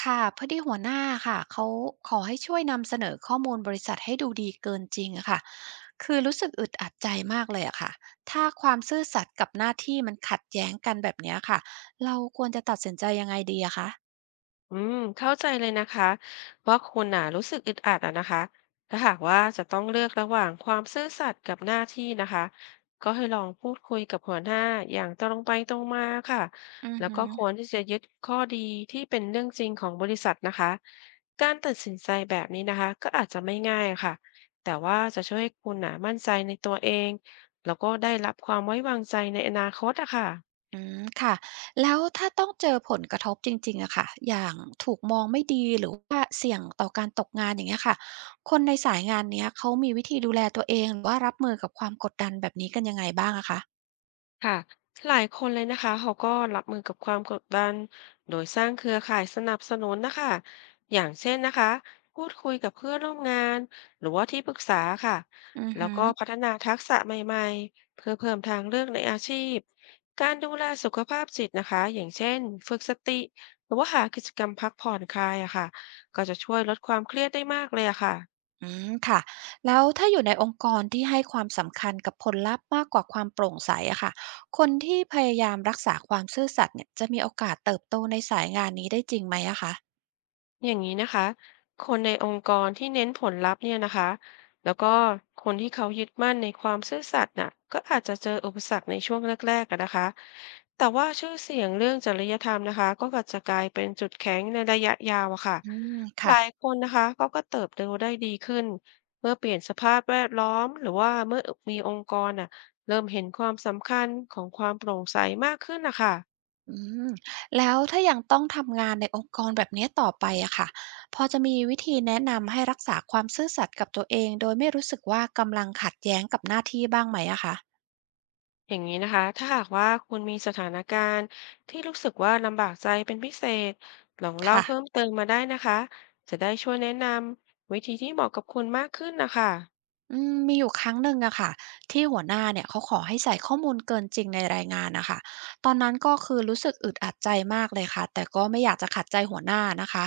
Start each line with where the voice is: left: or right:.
right: ค่ะพอดีหัวหน้าค่ะเขาขอให้ช่วยนำเสนอข้อมูลบริษัทให้ดูดีเกินจริงอะค่ะคือรู้สึกอึดอัดใจมากเลยอะค่ะถ้าความซื่อสัตย์กับหน้าที่มันขัดแย้งกันแบบเนี้ยค่ะเราควรจะตัดสินใจยังไงดีอะคะ
left: อืมเข้าใจเลยนะคะว่าคุณน่ะรู้สึกอึดอัดอะนะคะถ้าหากว่าจะต้องเลือกระหว่างความซื่อสัตย์กับหน้าที่นะคะก็ให้ลองพูดคุยกับหัวหน้าอย่างตรงไปตรงมาค่ะ
right: อือ
left: แล้ว
right: หื
left: ก็
right: อ
left: ควรที่จะยึดข้อดีที่เป็นเรื่องจริงของบริษัทนะคะการตัดสินใจแบบนี้นะคะก็อาจจะไม่ง่ายค่ะแต่ว่าจะช่วยให้คุณน่ะมั่นใจในตัวเองแล้วก็ได้รับความไว้วางใจในอนาคตอะค่ะ
right: อืมค่ะแล้วถ้าต้องเจอผลกระทบจริงๆอะค่ะอย่างถูกมองไม่ดีหรือว่าเสี่ยงต่อการตกงานอย่างเงี้ยค่ะคนในสายงานเนี้ยเขามีวิธีดูแลตัวเองหรือว่ารับมือกับความกดดันแบบนี้กันยังไงบ้างอะคะ
left: ค่ะหลายคนเลยนะคะเขาก็รับมือกับความกดดันโดยสร้างเครือข่ายสนับสนุนนะคะอย่างเช่นนะคะพูดคุยกับเพื่อนร่วมงานหรือว่าที่ปรึกษาค่ะ
right: อือ
left: แล้ว
right: หือ
left: ก็พัฒนาทักษะใหม่ๆเพื่อเพิ่มทางเลือกในอาชีพการดูแลสุขภาพจิตนะคะอย่างเช่นฝึกสติหรือว่าหากิจกรรมพักผ่อนคลายอะค่ะก็จะช่วยลดความเครียดได้มากเลยอะค่ะ
right: อืมค่ะแล้วถ้าอยู่ในองค์กรที่ให้ความสำคัญกับผลลัพธ์มากกว่าความโปร่งใสอะค่ะคนที่พยายามรักษาความซื่อสัตย์เนี่ยจะมีโอกาสเติบโตในสายงานนี้ได้จริงไหมอะคะ
left: อย่างนี้นะคะ คนในองค์กรที่เน้นผลลัพธ์เนี่ยนะคะ แล้วก็คนที่เขายึดมั่นในความซื่อสัตย์น่ะก็อาจจะเจออุปสรรคในช่วงแรกๆอะนะคะ แต่ว่าชื่อเสียงเรื่องจริยธรรมนะคะก็อาจจะกลายเป็นจุดแข็งในระยะยาวอะค่ะ
right: อืม
left: ห
right: ค่ะ
left: ลายคนนะคะเขาก็เติบโตได้ดีขึ้น เมื่อเปลี่ยนสภาพแวดล้อมหรือว่าเมื่อมีองค์กรน่ะเริ่มเห็นความสำคัญของความโปร่งใสมากขึ้นนะคะ
right: อืมแล้วถ้ายังต้องทำงานในองค์กรแบบนี้ต่อไปอะค่ะพอจะมีวิธีแนะนำให้รักษาความซื่อสัตย์กับตัวเองโดยไม่รู้สึกว่ากำลังขัดแย้งกับหน้าที่บ้างไหมอะคะ
left: อย่างนี้นะคะ ถ้าหากว่าคุณมีสถานการณ์ที่รู้สึกว่าลำบากใจเป็นพิเศษ ลองเล่า
right: ค่ะ
left: เพิ่มเติมมาได้นะคะ จะได้ช่วยแนะนำวิธีที่เหมาะกับคุณมากขึ้นนะคะ
right: อืมมีอยู่ครั้งหนึ่งอะค่ะที่หัวหน้าเนี่ยเขาขอให้ใส่ข้อมูลเกินจริงในรายงานนะคะตอนนั้นก็คือรู้สึกอึดอัดใจมากเลยค่ะแต่ก็ไม่อยากจะขัดใจหัวหน้านะคะ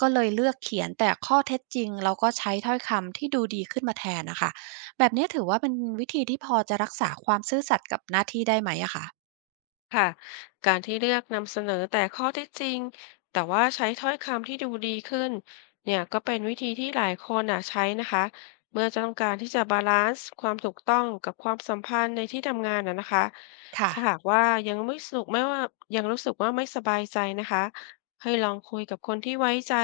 right: ก็เลยเลือกเขียนแต่ข้อเท็จจริงแล้วก็ใช้ถ้อยคำที่ดูดีขึ้นมาแทนนะคะแบบนี้ถือว่าเป็นวิธีที่พอจะรักษาความซื่อสัตย์กับหน้าที่ได้ไหมอะคะ
left: ค่ะการที่เลือกนำเสนอแต่ข้อเท็จจริงแต่ว่าใช้ถ้อยคำที่ดูดีขึ้นเนี่ยก็เป็นวิธีที่หลายคนอ่ะใช้นะคะเมื่อจะต้องการที่จะบาลานซ์ความถูกต้องกับความสัมพันธ์ในที่ทำงานนะนะคะ
right: ค่ะ
left: ถ้าหากว่ายังไม่สุขไม่ว่ายังรู้สึกว่าไม่สบายใจนะคะให้ลองคุยกับคนที่ไว้ใจ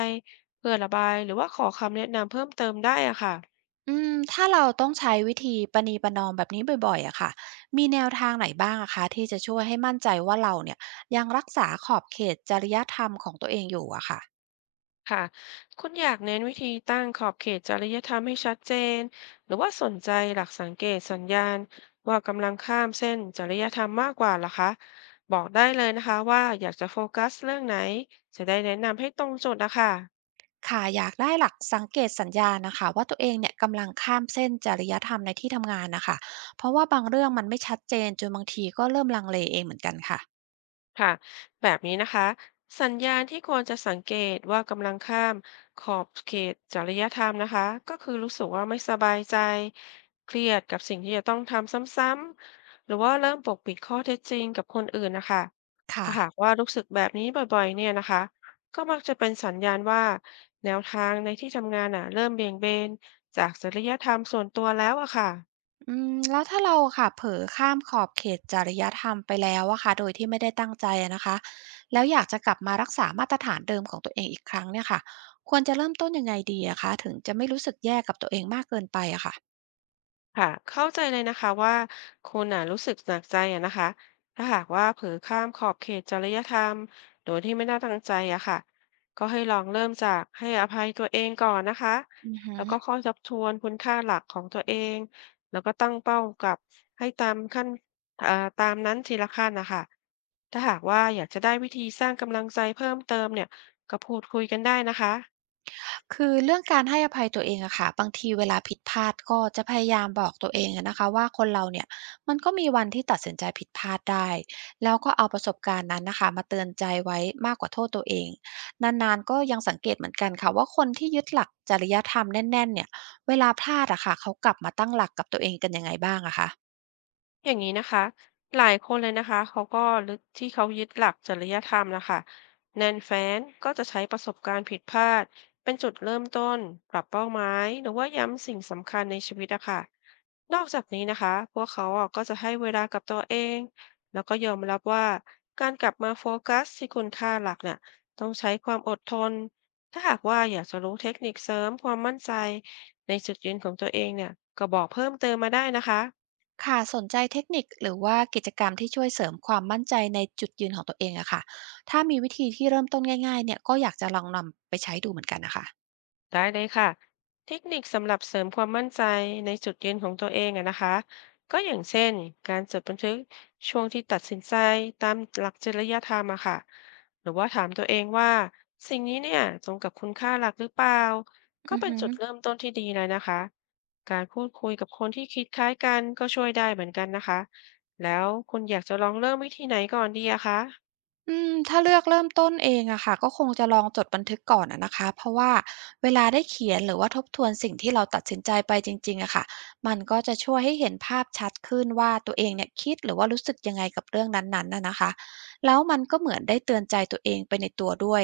left: เพื่อระบายหรือว่าขอคำแนะนำเพิ่มเติมได้อะค่ะ
right: อืมถ้าเราต้องใช้วิธีประนีประนอมแบบนี้บ่อยๆอะค่ะมีแนวทางไหนบ้างอะคะที่จะช่วยให้มั่นใจว่าเราเนี่ยยังรักษาขอบเขตจริยธรรมของตัวเองอยู่อะค่ะ
left: ค่ะคุณอยากเน้นวิธีตั้งขอบเขตจริยธรรมให้ชัดเจนหรือว่าสนใจหลักสังเกตสัญญาณว่ากำลังข้ามเส้นจริยธรรมมากกว่าเหรอคะบอกได้เลยนะคะว่าอยากจะโฟกัสเรื่องไหนจะได้แนะนำให้ตรงจุดนะคะ
right: ค่ะอยากได้หลักสังเกตสัญญาณนะคะว่าตัวเองเนี่ยกำลังข้ามเส้นจริยธรรมในที่ทำงานนะคะเพราะว่าบางเรื่องมันไม่ชัดเจนจนบางทีก็เริ่มลังเลเองเหมือนกันค่ะ
left: ค่ะแบบนี้นะคะสัญญาณที่ควรจะสังเกตว่ากำลังข้ามขอบเขตจริยธรรมนะคะก็คือรู้สึกว่าไม่สบายใจเครียดกับสิ่งที่จะต้องทำซ้ำๆหรือว่าเริ่มปกปิดข้อเท็จจริงกับคนอื่นนะคะ
right: ค่ะ
left: ถ้าหากว่ารู้สึกแบบนี้บ่อยๆเนี่ยนะคะก็มักจะเป็นสัญญาณว่าแนวทางในที่ทำงานอ่ะเริ่มเบี่ยงเบนจากจริยธรรมส่วนตัวแล้วอะค่ะ
right: อืมแล้วถ้าเราค่ะเผลอข้ามขอบเขตจริยธรรมไปแล้วอะค่ะโดยที่ไม่ได้ตั้งใจอะนะคะแล้วอยากจะกลับมารักษามาตรฐานเดิมของตัวเองอีกครั้งเนี่ยค่ะควรจะเริ่มต้นยังไงดีอะคะถึงจะไม่รู้สึกแย่กับตัวเองมากเกินไปอะค่ะ
left: ค่ะเข้าใจเลยนะคะว่าคุณน่ะรู้สึกหนักใจอะนะคะถ้าหากว่าเผลอข้ามขอบเขตจริยธรรมโดยที่ไม่ได้ตั้งใจอะค่ะก็ให้ลองเริ่มจากให้อภัยตัวเองก่อนนะคะ
right: อือฮึ
left: แล้วก็ค่อยทบทวนคุณค่าหลักของตัวเองแล้วก็ตั้งเป้ากับให้ตามนั้นทีละขั้นนะคะถ้าหากว่าอยากจะได้วิธีสร้างกำลังใจเพิ่มเติมเนี่ยก็พูดคุยกันได้นะคะ
right: คือเรื่องการให้อภัยตัวเองอะค่ะบางทีเวลาผิดพลาดก็จะพยายามบอกตัวเองอะนะคะว่าคนเราเนี่ยมันก็มีวันที่ตัดสินใจผิดพลาดได้แล้วก็เอาประสบการณ์นั้นนะคะมาเตือนใจไว้มากกว่าโทษตัวเองนานๆก็ยังสังเกตเหมือนกันค่ะว่าคนที่ยึดหลักจริยธรรมแน่นๆเนี่ยเวลาพลาดอะค่ะเขากลับมาตั้งหลักกับตัวเองกันยังไงบ้างอะคะ
left: อย่างนี้นะคะหลายคนเลยนะคะเขาก็ลึกที่เขายึดหลักจริยธรรมนะคะแนนแฟนก็จะใช้ประสบการณ์ผิดพลาดเป็นจุดเริ่มต้นปรับเป้าหมายหรือว่าย้ำสิ่งสำคัญในชีวิตอะค่ะนอกจากนี้นะคะพวกเขาอะก็จะให้เวลากับตัวเองแล้วก็ยอมรับว่าการกลับมาโฟกัสที่คุณค่าหลักเนี่ยต้องใช้ความอดทนถ้าหากว่าอยากจะรู้เทคนิคเสริมความมั่นใจในจุดยืนของตัวเองเนี่ยก็บอกเพิ่มเติมมาได้นะคะ
right: ค่ะสนใจเทคนิคหรือว่ากิจกรรมที่ช่วยเสริมความมั่นใจในจุดยืนของตัวเองอะค่ะถ้ามีวิธีที่เริ่มต้นง่ายๆเนี่ยก็อยากจะลองนำไปใช้ดูเหมือนกันนะคะ
left: ได้เลยค่ะเทคนิคสำหรับเสริมความมั่นใจในจุดยืนของตัวเองอะนะคะก็อย่างเช่นการจดบันทึกช่วงที่ตัดสินใจตามหลักจริยธรรมอะค่ะหรือว่าถามตัวเองว่าสิ่งนี้เนี่ยตรงกับคุณค่าหลักหรือเปล่าก็
right: อือ
left: เป็น
right: ฮึ
left: จุดเริ่มต้นที่ดีเลยนะคะการพูดคุยกับคนที่คิดคล้ายกันก็ช่วยได้เหมือนกันนะคะแล้วคุณอยากจะลองเริ่มวิธีไหนก่อนดีอะคะ
right: อืมถ้าเลือกเริ่มต้นเองอะค่ะก็คงจะลองจดบันทึกก่อนอะนะคะเพราะว่าเวลาได้เขียนหรือว่าทบทวนสิ่งที่เราตัดสินใจไปจริงๆอะค่ะมันก็จะช่วยให้เห็นภาพชัดขึ้นว่าตัวเองเนี่ยคิดหรือว่ารู้สึกยังไงกับเรื่องนั้นๆน่ะนะคะแล้วมันก็เหมือนได้เตือนใจตัวเองไปในตัวด้วย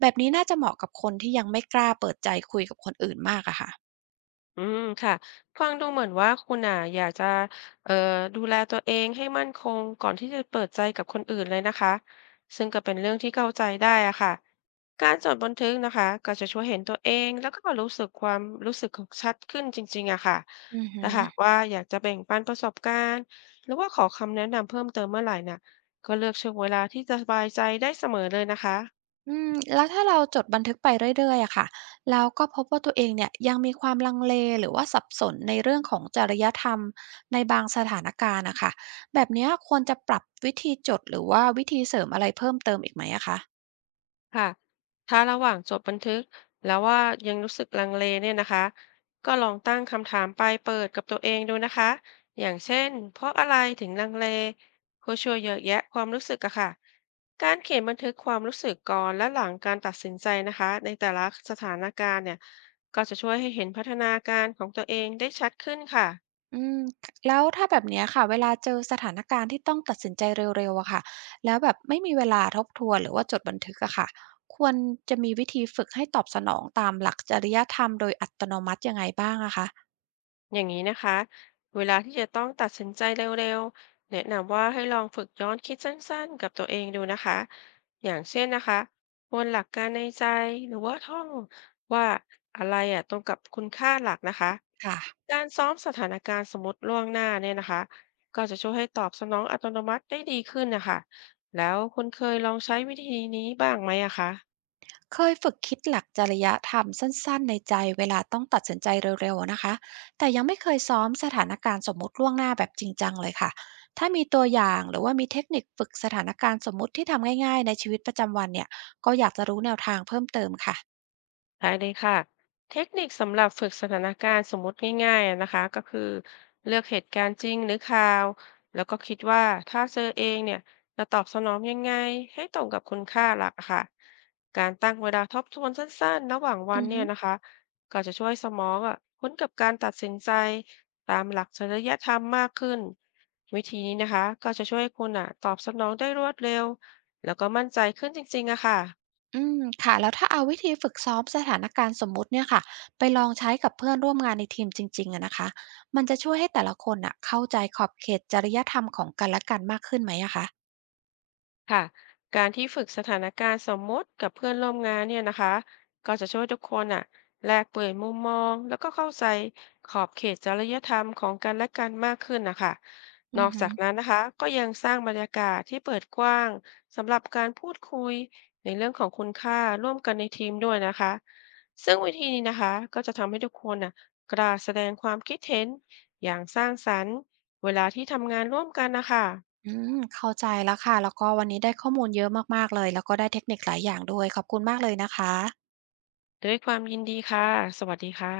right: แบบนี้น่าจะเหมาะกับคนที่ยังไม่กล้าเปิดใจคุยกับคนอื่นมากอะค่ะ
left: อืมค่ะฟังดูเหมือนว่าคุณอ่ะอยากจะเอ่อดูแลตัวเองให้มั่นคงก่อนที่จะเปิดใจกับคนอื่นเลยนะคะซึ่งก็เป็นเรื่องที่เข้าใจได้อะค่ะการจดบันทึกนะคะก็จะช่วยเห็นตัวเองแล้วก็รู้สึกความรู้สึกของชัดขึ้นจริงๆอะค่ะ
right: อือฮึ
left: ถ้าหากว่าอยากจะแบ่งปันประสบการณ์หรือว่าขอคำแนะนำเพิ่มเติมเมื่อไหร่น่ะก็เลือกช่วงเวลาที่จะสบายใจได้เสมอเลยนะคะ
right: อืมแล้วถ้าเราจดบันทึกไปเรื่อยๆอะค่ะแล้วก็พบว่าตัวเองเนี่ยยังมีความลังเลหรือว่าสับสนในเรื่องของจริยธรรมในบางสถานการณ์น่ะคะแบบเนี้ยควรจะปรับวิธีจดหรือว่าวิธีเสริมอะไรเพิ่มเติมอีกไหมอะคะ
left: ค่ะถ้าระหว่างจดบันทึกแล้วว่ายังรู้สึกลังเลเนี่ยนะคะ ก็ลองตั้งคำถามปลายเปิดกับตัวเองดูนะคะ อย่างเช่นเพราะอะไรถึงลังเลก็ช่วยเยอะแยะความรู้สึกอะค่ะ การเขียนบันทึกความรู้สึกก่อนและหลังการตัดสินใจนะคะในแต่ละสถานการณ์เนี่ยก็จะช่วยให้เห็นพัฒนาการของตัวเองได้ชัดขึ้นค่ะ
right: อืมแล้วถ้าแบบเนี้ยค่ะเวลาเจอสถานการณ์ที่ต้องตัดสินใจเร็วๆอะค่ะแล้วแบบไม่มีเวลาทบทวนหรือว่าจดบันทึกอะค่ะควรจะมีวิธีฝึกให้ตอบสนองตามหลักจริยธรรมโดยอัตโนมัติยังไงบ้างอะคะ
left: อย่างนี้นะคะเวลาที่จะต้องตัดสินใจเร็วๆแนะนำว่าให้ลองฝึกย้อนคิดสั้นๆกับตัวเองดูนะคะอย่างเช่นนะคะวนหลักการในใจหรือว่าท่องว่าอะไรอ่ะตรงกับคุณค่าหลักนะคะ
right: ค่ะ
left: การซ้อมสถานการณ์สมมติล่วงหน้าเนี่ยนะคะก็จะช่วยให้ตอบสนองอัตโนมัติได้ดีขึ้นนะคะแล้วคุณเคยลองใช้วิธีนี้บ้างไหมอะคะ
right: เคยฝึกคิดหลักจริยธรรมสั้นๆในใจเวลาต้องตัดสินใจเร็วๆนะคะแต่ยังไม่เคยซ้อมสถานการณ์สมมุติล่วงหน้าแบบจริงจังเลยค่ะ ถ้ามีตัวอย่างหรือว่ามีเทคนิคฝึกสถานการณ์สมมุติที่ทำง่ายๆ ในชีวิตประจำวันเนี่ย ก็อยากจะรู้แนวทางเพิ่มเติมค่ะ
left: ได้เลยค่ะเทคนิคสำหรับฝึกสถานการณ์สมมุติง่ายๆอะนะคะก็คือเลือกเหตุการณ์จริงหรือข่าวแล้วก็คิดว่าถ้าเจอเองเนี่ยจะตอบสนองยังไงให้ตรงกับคุณค่าหลักอะค่ะการตั้งเวลาทบทวนสั้นๆระหว่างวั
right: อื
left: น
right: อ
left: เนี่
right: ฮึ
left: ยนะคะก็จะช่วยสมองอ่ะคุ้นกับการตัดสินใจตามหลักจริยธรรมมากขึ้นวิธีนี้นะคะก็จะช่วยให้คุณอ่ะตอบสนองได้รวดเร็วแล้วก็มั่นใจขึ้นจริงๆอะค่ะ
right: อืมค่ะแล้วถ้าเอาวิธีฝึกซ้อมสถานการณ์สมมุติเนี่ยค่ะไปลองใช้กับเพื่อนร่วมงานในทีมจริงๆอะนะคะมันจะช่วยให้แต่ละคนอะเข้าใจขอบเขตจริยธรรมของกันและกันมากขึ้นไหมอะคะ
left: ค่ะการที่ฝึกสถานการณ์สมมติกับเพื่อนร่วมงานเนี่ยนะคะก็จะช่วยทุกคนอ่ะแลกเปลี่ยนมุมมองแล้วก็เข้าใจขอบเขตจริยธรรมของกันและกันมากขึ้นนะคะ
right: อื
left: น
right: อ
left: อก
right: ฮึ
left: จากนั้นนะคะก็ยังสร้างบรรยากาศที่เปิดกว้างสำหรับการพูดคุยในเรื่องของคุณค่าร่วมกันในทีมด้วยนะคะซึ่งวิธีนี้นะคะก็จะทำให้ทุกคนน่ะกล้าแสดงความคิดเห็นอย่างสร้างสรรค์เวลาที่ทำงานร่วมกันนะคะ
right: อืมเข้าใจแล้วค่ะแล้วก็วันนี้ได้ข้อมูลเยอะมากๆเลยแล้วก็ได้เทคนิคหลายอย่างด้วยขอบคุณมากเลยนะคะ
left: ด้วยความยินดีค่ะ สวัสดีค่ะ